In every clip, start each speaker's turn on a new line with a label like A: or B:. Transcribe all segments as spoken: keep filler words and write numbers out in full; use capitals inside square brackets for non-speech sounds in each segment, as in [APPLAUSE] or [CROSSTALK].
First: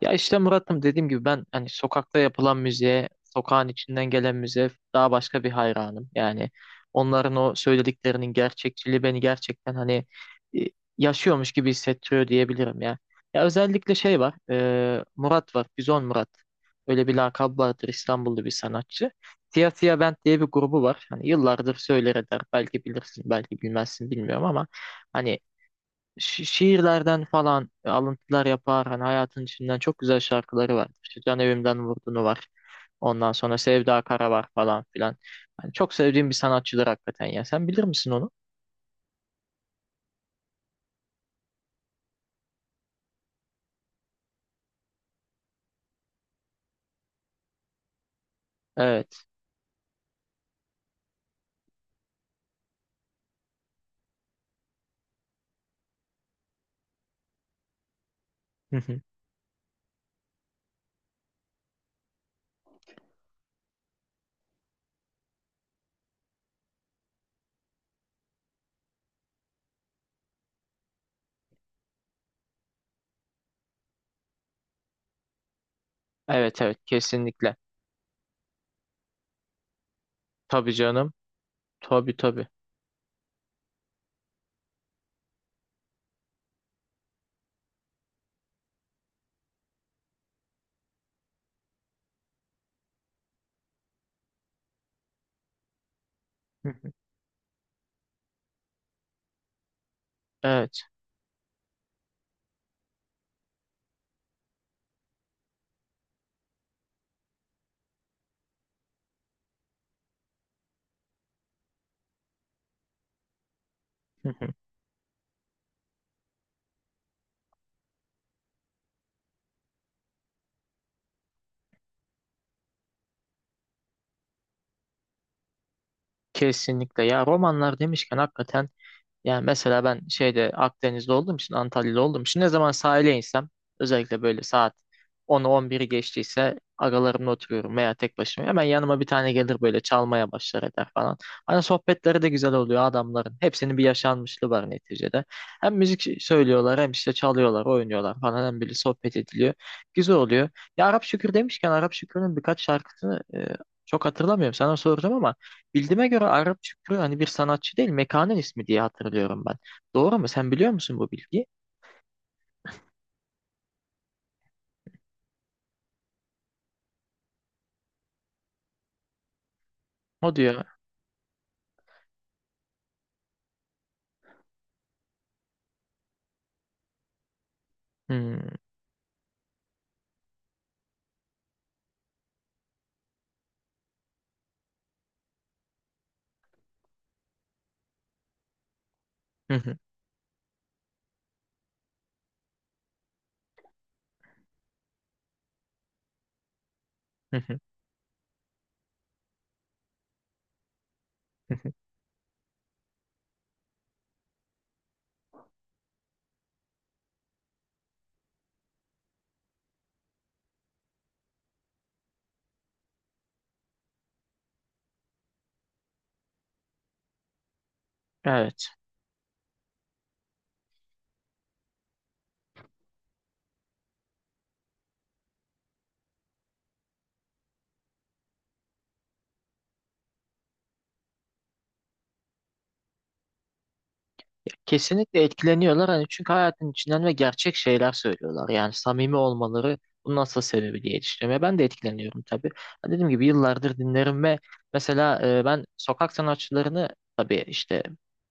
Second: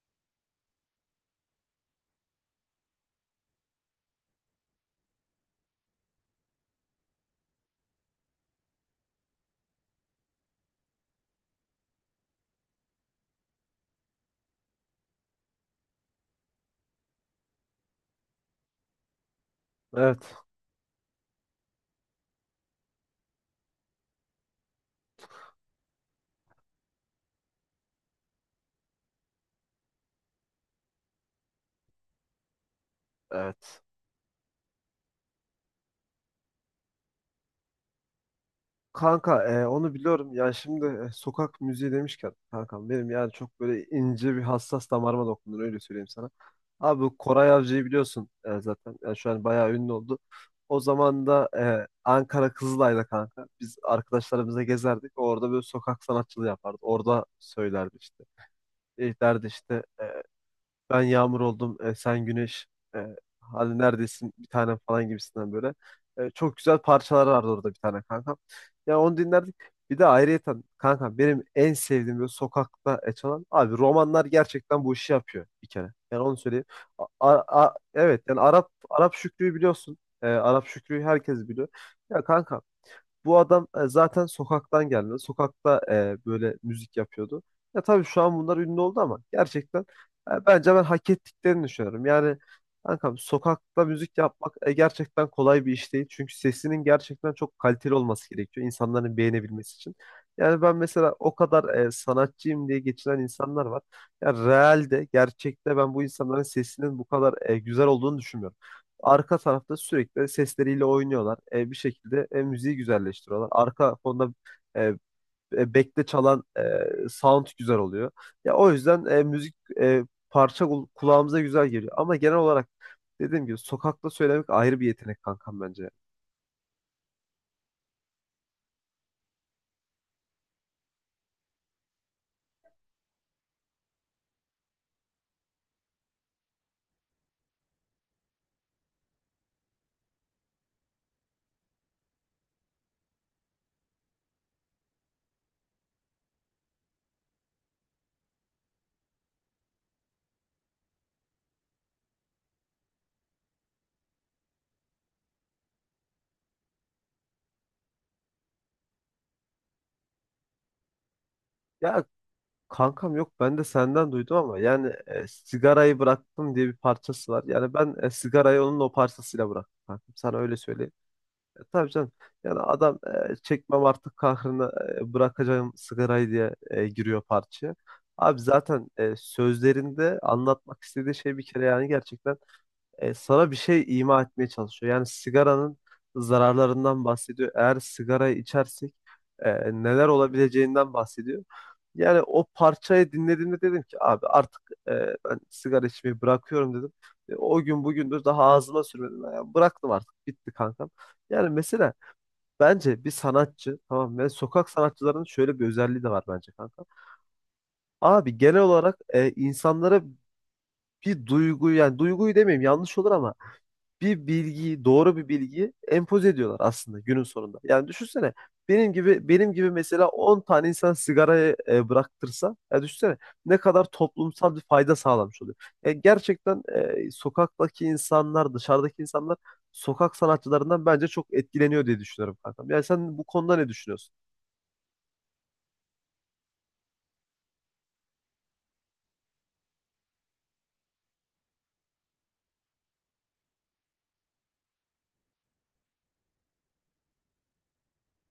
A: Ya işte Murat'ım dediğim gibi ben hani sokakta yapılan müziğe, sokağın içinden gelen müziğe daha başka bir hayranım. Yani onların o söylediklerinin gerçekçiliği beni gerçekten hani e, yaşıyormuş gibi hissettiriyor diyebilirim ya. Ya özellikle şey var, e, Murat var, Bizon Murat. Öyle bir lakabı vardır, İstanbullu bir sanatçı. Siyah Siyah Band
B: Evet,
A: diye bir grubu var. Hani yıllardır söyler eder. Belki bilirsin, belki bilmezsin, bilmiyorum ama hani şi- şiirlerden falan alıntılar yapar. Hani hayatın içinden çok güzel şarkıları var. İşte Can Evimden Vurdunu var. Ondan sonra
B: evet.
A: Sevda Kara var falan filan. Yani çok sevdiğim bir sanatçıdır hakikaten ya. Sen bilir misin onu?
B: Kanka e, onu biliyorum. Yani şimdi e, sokak müziği demişken kankam benim, yani çok böyle ince bir hassas damarıma dokunur, öyle söyleyeyim sana. Abi bu Koray Avcı'yı biliyorsun e, zaten. Yani
A: Evet.
B: şu an bayağı ünlü oldu. O zaman da e, Ankara Kızılay'da kanka biz arkadaşlarımıza gezerdik. Orada böyle sokak sanatçılığı yapardı. Orada söylerdi işte.
A: Hı hı.
B: E, derdi işte, e, ben yağmur oldum, e, sen güneş, e, hadi neredesin bir tanem falan gibisinden böyle. E, çok güzel parçalar vardı orada bir tane kankam. Ya onu dinlerdik. Bir de ayrıyeten kankam benim en sevdiğim böyle sokakta e, çalan abi romanlar gerçekten bu işi yapıyor bir kere. Yani onu
A: Evet,
B: söyleyeyim.
A: evet,
B: A-
A: kesinlikle.
B: a- a- evet, yani Arap Arap Şükrü'yü biliyorsun. E, Arap
A: Tabii
B: Şükrü'yü
A: canım.
B: herkes biliyor.
A: Tabii,
B: Ya
A: tabii.
B: kanka, bu adam e, zaten sokaktan geldi. Sokakta e, böyle müzik yapıyordu. Ya tabii şu an bunlar ünlü oldu ama gerçekten e, bence ben hak ettiklerini düşünüyorum. Yani kankam, sokakta müzik yapmak e, gerçekten kolay bir iş değil. Çünkü
A: Hı
B: sesinin
A: hı.
B: gerçekten çok kaliteli olması gerekiyor insanların beğenebilmesi için. Yani ben
A: Evet.
B: mesela, o kadar e, sanatçıyım diye geçinen insanlar var. Ya realde, gerçekte ben bu insanların sesinin bu kadar e, güzel olduğunu düşünmüyorum. Arka tarafta sürekli sesleriyle oynuyorlar. E, bir şekilde e, müziği güzelleştiriyorlar. Arka
A: Hı
B: fonda
A: hı.
B: e, e, bekle çalan e, sound güzel oluyor. Ya o yüzden e, müzik, e, parça kul- kulağımıza güzel geliyor. Ama genel olarak dediğim gibi sokakta söylemek ayrı bir yetenek kankam bence.
A: Kesinlikle. Ya romanlar demişken, hakikaten yani mesela ben şeyde Akdeniz'de olduğum için, Antalya'da olduğum için ne zaman sahile insem, özellikle böyle saat onu on biri geçtiyse, agalarımla oturuyorum veya tek başıma. Hemen yanıma bir tane gelir, böyle çalmaya başlar eder falan. Hani sohbetleri de güzel oluyor adamların. Hepsinin bir yaşanmışlığı var neticede. Hem müzik söylüyorlar, hem işte çalıyorlar, oynuyorlar falan, hem böyle sohbet ediliyor. Güzel oluyor. Ya Arap Şükür demişken, Arap Şükür'ün birkaç şarkısını e, çok hatırlamıyorum. Sana soracağım ama bildiğime göre Arap Şükrü hani bir sanatçı değil, mekanın ismi diye hatırlıyorum ben. Doğru mu? Sen biliyor musun bu bilgi?
B: Ya kankam, yok, ben de senden duydum ama yani e, sigarayı bıraktım diye bir parçası var. Yani ben e, sigarayı onun o parçasıyla bıraktım kankam.
A: O
B: Sana öyle
A: diyor.
B: söyleyeyim. Tabii canım. Yani adam, e, çekmem artık kahrını, e, bırakacağım sigarayı diye e, giriyor parçaya. Abi
A: "Hmm,
B: zaten e, sözlerinde anlatmak istediği şey bir kere, yani gerçekten e, sana bir şey ima etmeye çalışıyor. Yani sigaranın zararlarından bahsediyor. Eğer sigarayı içersek e,
A: hı hı,
B: neler olabileceğinden bahsediyor. Yani o parçayı dinlediğimde dedim ki abi artık e, ben sigara içmeyi bırakıyorum dedim. E,
A: hı hı, hı hı,
B: o gün bugündür daha ağzıma sürmedim. Yani bıraktım, artık bitti kankam. Yani mesela, bence bir sanatçı, tamam mı? Yani sokak sanatçılarının şöyle bir özelliği de var bence kanka. Abi genel olarak e, insanlara bir duyguyu, yani duyguyu demeyeyim yanlış olur ama bir bilgiyi, doğru bir bilgiyi empoze ediyorlar aslında günün sonunda. Yani düşünsene,
A: evet.
B: benim gibi benim gibi mesela on tane insan sigarayı e, bıraktırsa, ya düşünsene ne kadar toplumsal bir fayda sağlamış oluyor. E, gerçekten e, sokaktaki insanlar, dışarıdaki insanlar sokak sanatçılarından bence çok etkileniyor diye düşünüyorum kankam. Yani sen bu konuda ne düşünüyorsun?
A: Kesinlikle etkileniyorlar hani, çünkü hayatın içinden ve gerçek şeyler söylüyorlar. Yani samimi olmaları bunun asıl sebebi diye düşünüyorum. Ya ben de etkileniyorum tabii. Ha, dediğim gibi yıllardır dinlerim ve mesela e, ben sokak sanatçılarını tabii işte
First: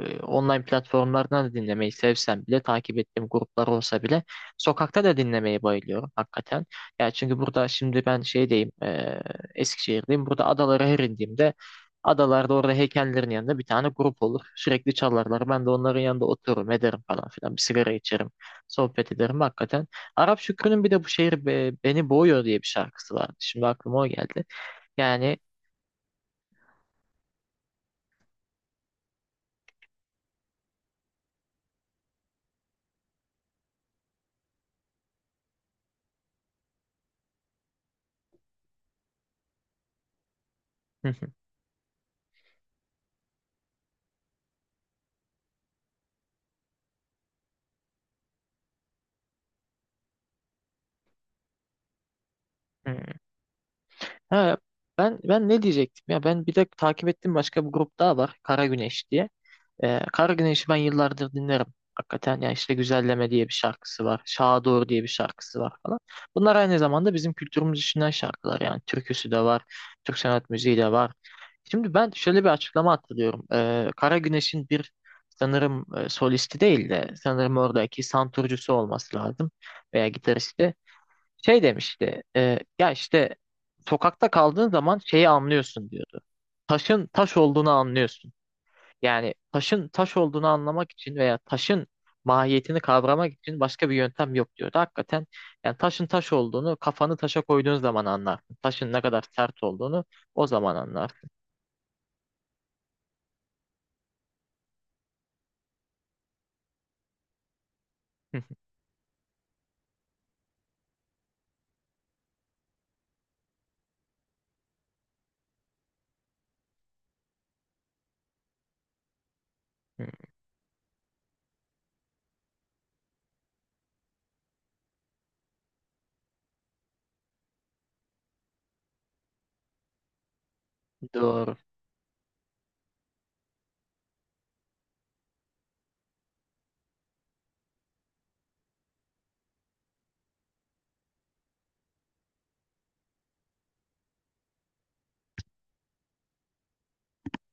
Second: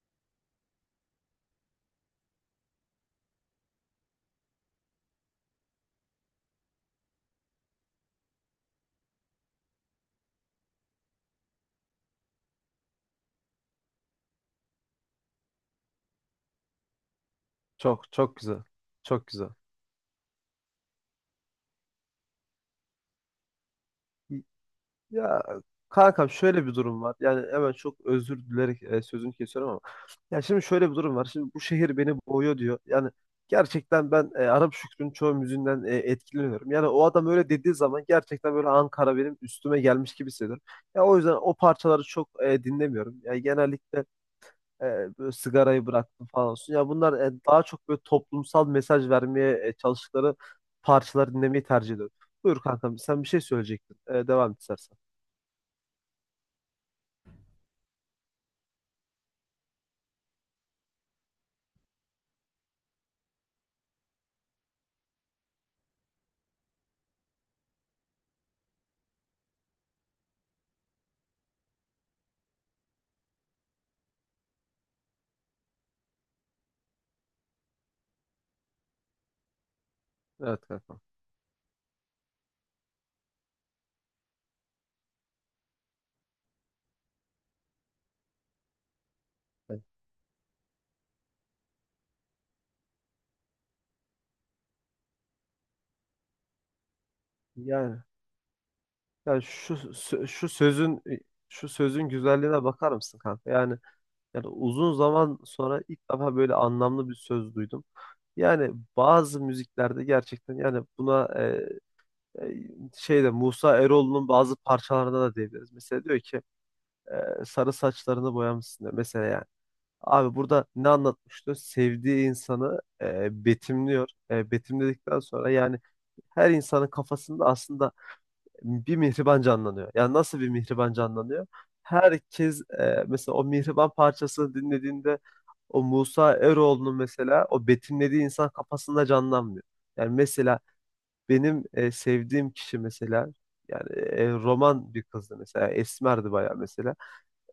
A: e, online platformlardan da dinlemeyi sevsem bile, takip ettiğim gruplar olsa bile, sokakta da dinlemeyi bayılıyorum hakikaten. Ya çünkü burada şimdi ben şeydeyim, e, Eskişehir'deyim. Burada adalara her indiğimde, adalarda orada heykellerin yanında bir tane grup olur. Sürekli çalarlar. Ben de onların yanında otururum, ederim falan filan. Bir sigara
B: Çok
A: içerim,
B: çok güzel.
A: sohbet
B: Çok
A: ederim
B: güzel.
A: hakikaten. Arap Şükrü'nün bir de bu şehir be- beni boğuyor diye bir şarkısı vardı. Şimdi aklıma o geldi. Yani
B: Ya kankam, şöyle bir durum var. Yani hemen çok özür dilerek e, sözünü kesiyorum ama. Ya şimdi şöyle bir durum var. Şimdi bu şehir beni boğuyor diyor. Yani gerçekten ben e, Arap Şükrü'nün çoğu müziğinden e, etkileniyorum. Yani o adam öyle dediği zaman gerçekten böyle Ankara benim üstüme gelmiş gibi hissediyorum. Ya o yüzden
A: [LAUGHS]
B: o parçaları çok e, dinlemiyorum. Yani genellikle E, böyle sigarayı bıraktım falan olsun. Ya bunlar e, daha çok böyle toplumsal mesaj vermeye e, çalıştıkları parçaları dinlemeyi tercih ediyorum. Buyur kankam, sen bir şey söyleyecektin. E, devam
A: ha,
B: et istersen.
A: ben ben ne diyecektim ya? Ben bir de takip ettiğim başka bir grup daha var. Kara Güneş diye. Ee, Kara Güneş'i ben yıllardır dinlerim. Hakikaten ya işte Güzelleme diye bir şarkısı var. Şaha Doğru diye bir şarkısı var falan. Bunlar aynı zamanda bizim kültürümüz içinden şarkılar yani. Türküsü de var, Türk sanat müziği de var. Şimdi ben şöyle bir açıklama hatırlıyorum. Ee, Kara Güneş'in bir sanırım e, solisti değil de sanırım oradaki santurcusu olması lazım veya
B: Evet
A: gitaristi.
B: kankam.
A: Şey demişti, e, ya işte sokakta kaldığın zaman şeyi anlıyorsun diyordu. Taşın taş olduğunu anlıyorsun. Yani
B: Evet.
A: taşın taş olduğunu anlamak için veya taşın mahiyetini kavramak için başka bir yöntem yok diyordu. Hakikaten yani taşın taş olduğunu kafanı taşa koyduğun
B: Yani,
A: zaman anlarsın. Taşın ne kadar
B: yani
A: sert
B: şu
A: olduğunu
B: sö-
A: o
B: şu
A: zaman
B: sözün, e,
A: anlarsın.
B: şu sözün güzelliğine bakar mısın kanka? Yani yani uzun zaman sonra ilk defa böyle anlamlı bir söz duydum. Yani bazı müziklerde gerçekten, yani buna e, e, şeyde Musa Eroğlu'nun bazı parçalarında da diyebiliriz. Mesela diyor ki, e, sarı saçlarını boyamışsın diyor. Mesela yani. Abi
A: [LAUGHS]
B: burada ne anlatmıştı? Sevdiği insanı e, betimliyor. E, betimledikten sonra yani her insanın kafasında aslında bir mihriban canlanıyor. Yani nasıl bir mihriban canlanıyor?
A: Doğru.
B: Herkes, e, mesela o mihriban parçasını dinlediğinde o Musa Eroğlu'nun mesela o betimlediği insan kafasında canlanmıyor. Yani mesela benim e, sevdiğim kişi mesela, yani e, roman bir kızdı mesela, esmerdi bayağı mesela.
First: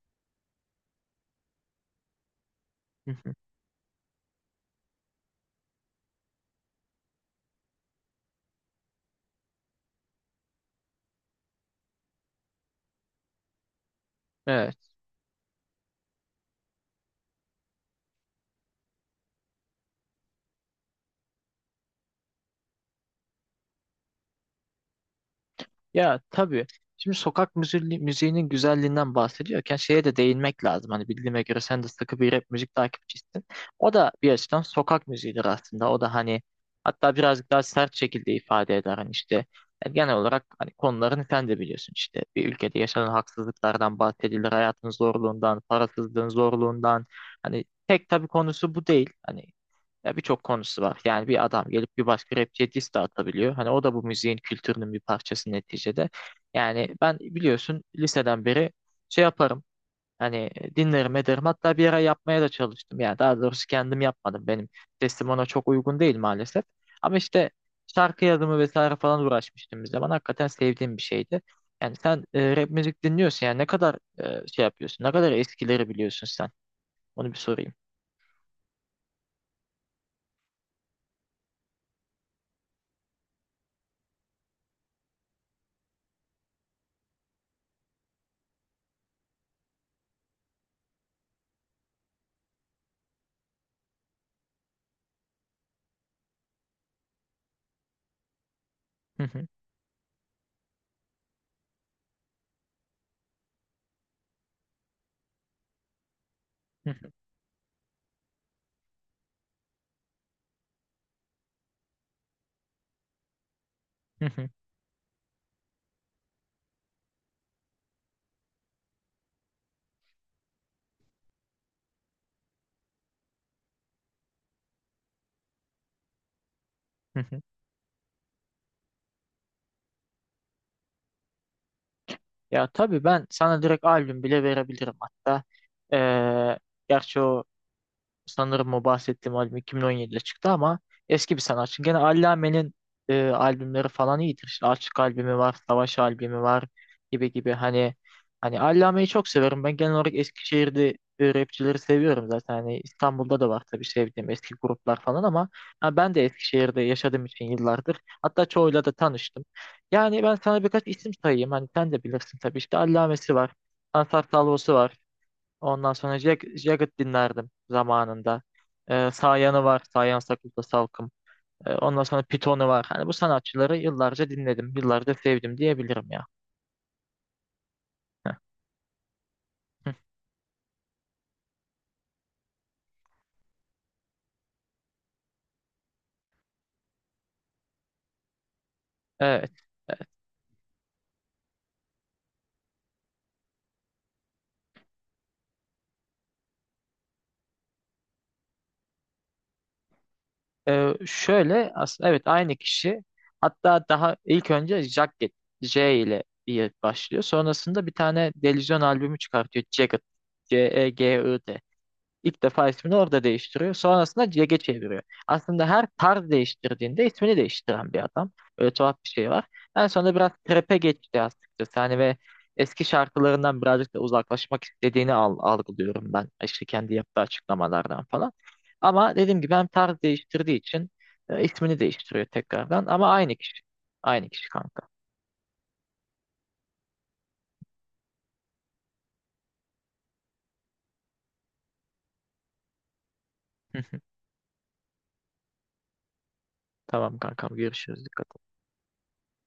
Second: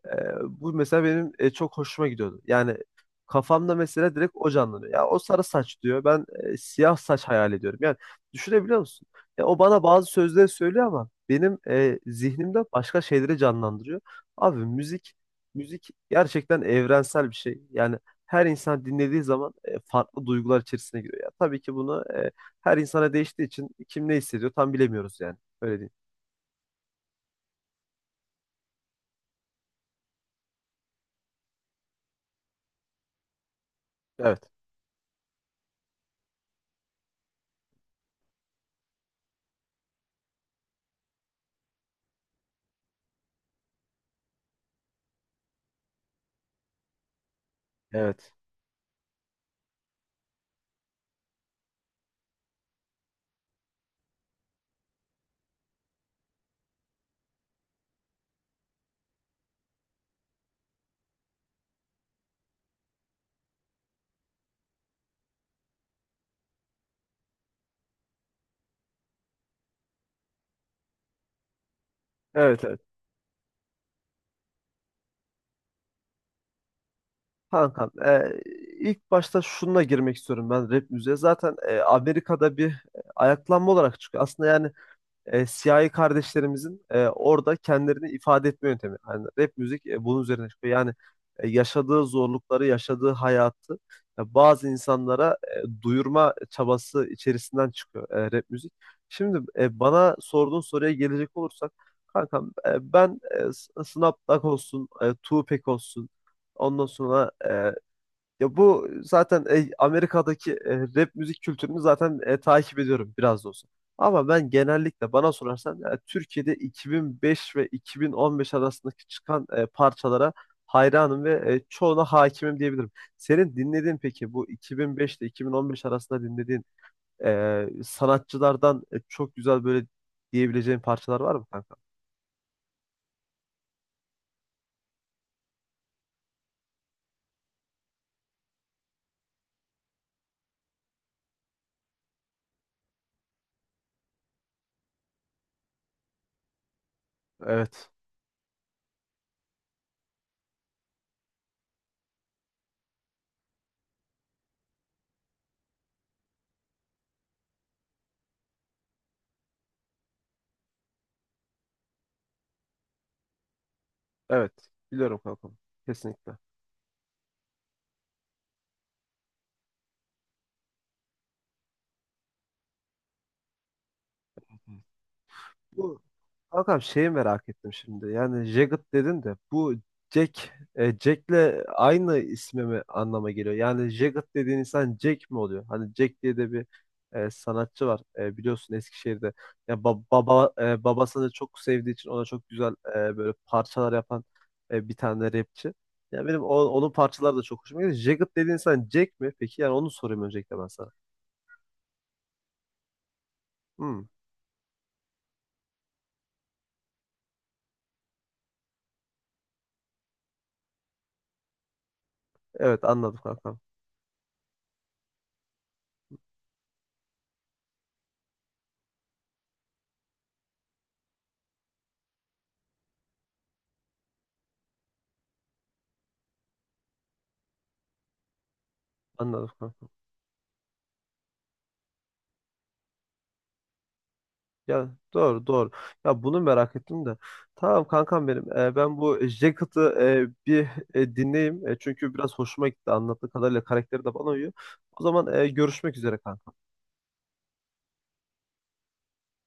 B: Ee, bu mesela benim e, çok hoşuma gidiyordu. Yani
A: [LAUGHS]
B: kafamda mesela direkt o canlanıyor. Ya o sarı saç diyor. Ben e, siyah saç hayal ediyorum. Yani düşünebiliyor musun? Ya o bana bazı sözleri söylüyor ama benim e, zihnimde başka şeyleri canlandırıyor. Abi
A: Evet.
B: müzik müzik gerçekten evrensel bir şey. Yani her insan dinlediği zaman e, farklı duygular içerisine giriyor. Ya tabii ki bunu e, her insana değiştiği için kim ne hissediyor tam bilemiyoruz yani. Öyle değil.
A: Ya tabii. Şimdi sokak müziği, müziğinin güzelliğinden bahsediyorken şeye de değinmek lazım. Hani bildiğime göre sen de sıkı bir rap müzik takipçisin. O da bir
B: Evet.
A: açıdan sokak müziğidir aslında. O da hani, hatta birazcık daha sert şekilde ifade eder. Hani işte yani genel olarak hani konularını sen de biliyorsun işte. Bir ülkede yaşanan haksızlıklardan bahsedilir. Hayatın zorluğundan, parasızlığın zorluğundan. Hani tek tabii
B: Evet.
A: konusu bu değil. Hani ya birçok konusu var. Yani bir adam gelip bir başka rapçiye diss de atabiliyor. Hani o da bu müziğin kültürünün bir parçası neticede. Yani ben biliyorsun liseden beri şey yaparım. Hani dinlerim ederim. Hatta bir ara yapmaya da çalıştım. Yani daha doğrusu kendim yapmadım. Benim sesim ona çok uygun değil maalesef. Ama işte şarkı yazımı vesaire falan uğraşmıştım bir zaman. Hakikaten sevdiğim bir şeydi. Yani sen e,
B: Evet,
A: rap
B: evet.
A: müzik dinliyorsun. Yani ne kadar e, şey yapıyorsun? Ne kadar eskileri biliyorsun sen? Onu bir sorayım.
B: Kankam, e, ilk başta şununla girmek istiyorum ben rap müziğe. Zaten e, Amerika'da bir e, ayaklanma olarak çıkıyor aslında. Yani e, siyahi kardeşlerimizin e, orada kendilerini ifade etme yöntemi. Yani rap müzik e, bunun üzerine çıkıyor. Yani e, yaşadığı zorlukları, yaşadığı hayatı e, bazı insanlara e, duyurma çabası içerisinden çıkıyor e, rap müzik.
A: Hı
B: Şimdi
A: hı,
B: e, bana sorduğun soruya gelecek olursak, kankam e, ben e, Snapback olsun, e, Tupac olsun, ondan
A: hı hı,
B: sonra e, ya bu zaten e, Amerika'daki e, rap müzik kültürünü zaten e, takip ediyorum biraz da olsa.
A: hı
B: Ama
A: hı,
B: ben genellikle, bana sorarsan, e, Türkiye'de iki bin beş ve iki bin on beş arasındaki çıkan e, parçalara hayranım ve e, çoğuna hakimim diyebilirim. Senin dinlediğin, peki bu iki bin beş ile iki bin on beş arasında dinlediğin
A: hı hı.
B: e, sanatçılardan e, çok güzel böyle diyebileceğin parçalar var mı kanka?
A: Ya tabii ben sana direkt albüm bile verebilirim hatta. Ee, gerçi o sanırım o bahsettiğim albüm iki bin on yedide çıktı ama eski bir sanatçı. Gene Allame'nin e, albümleri falan iyidir. İşte Açık albümü var, Savaş albümü var gibi gibi.
B: Evet.
A: Hani hani Allame'yi çok severim. Ben genel olarak Eskişehir'de e, rapçileri seviyorum zaten. Hani İstanbul'da da var tabii sevdiğim eski gruplar falan ama ha, ben de Eskişehir'de yaşadığım için yıllardır. Hatta çoğuyla da tanıştım. Yani ben sana birkaç isim sayayım. Hani sen de bilirsin tabii. İşte Allame'si var. Ansar
B: Evet.
A: Salvo'su var.
B: Biliyorum kanka.
A: Ondan sonra
B: Kesinlikle.
A: Jag Jagged dinlerdim zamanında. Ee, Sayan'ı var. Sayan Sakız'da Salkım. Ee, ondan sonra Python'u var. Hani bu sanatçıları yıllarca dinledim. Yıllarca sevdim
B: Bu
A: diyebilirim ya.
B: kankam, şeyi merak ettim şimdi.
A: Heh.
B: Yani Jagged dedin de bu
A: Hı.
B: Jack, e, Jack'le aynı ismi mi anlama geliyor? Yani Jagged dediğin insan Jack mi oluyor? Hani Jack diye de bir e, sanatçı var. E, biliyorsun Eskişehir'de.
A: Evet.
B: Ya ba-
A: Evet.
B: baba, e, babasını çok sevdiği için ona çok güzel e, böyle parçalar yapan e, bir tane rapçi. Ya benim o- onun parçaları da çok hoşuma gidiyor. Jagged dediğin insan Jack mi? Peki yani onu sorayım öncelikle ben sana.
A: Ee, şöyle aslında evet aynı kişi. Hatta
B: Hmm,
A: daha ilk önce Jagged J ile diye başlıyor. Sonrasında bir tane delüzyon albümü çıkartıyor. Jagged. C E G I D. İlk defa
B: evet
A: ismini
B: anladım
A: orada
B: kankam.
A: değiştiriyor. Sonrasında C G çeviriyor. Aslında her tarz değiştirdiğinde ismini değiştiren bir adam. Öyle tuhaf bir şey var. En sonunda biraz trap'e geçti açıkçası. Hani ve eski şarkılarından birazcık da uzaklaşmak istediğini al- algılıyorum ben. İşte kendi yaptığı açıklamalardan falan. Ama dediğim
B: Anladım
A: gibi hem
B: kankam.
A: tarz değiştirdiği için e, ismini değiştiriyor tekrardan. Ama aynı kişi. Aynı kişi kanka.
B: Ya doğru doğru. Ya bunu merak ettim de. Tamam kankam benim. Ee, ben bu Jacket'ı e, bir e, dinleyeyim. E, çünkü biraz hoşuma gitti. Anlattığı kadarıyla karakteri de
A: [LAUGHS]
B: bana uyuyor. O zaman e, görüşmek üzere kanka.
A: Tamam kankam, görüşürüz. Dikkat et.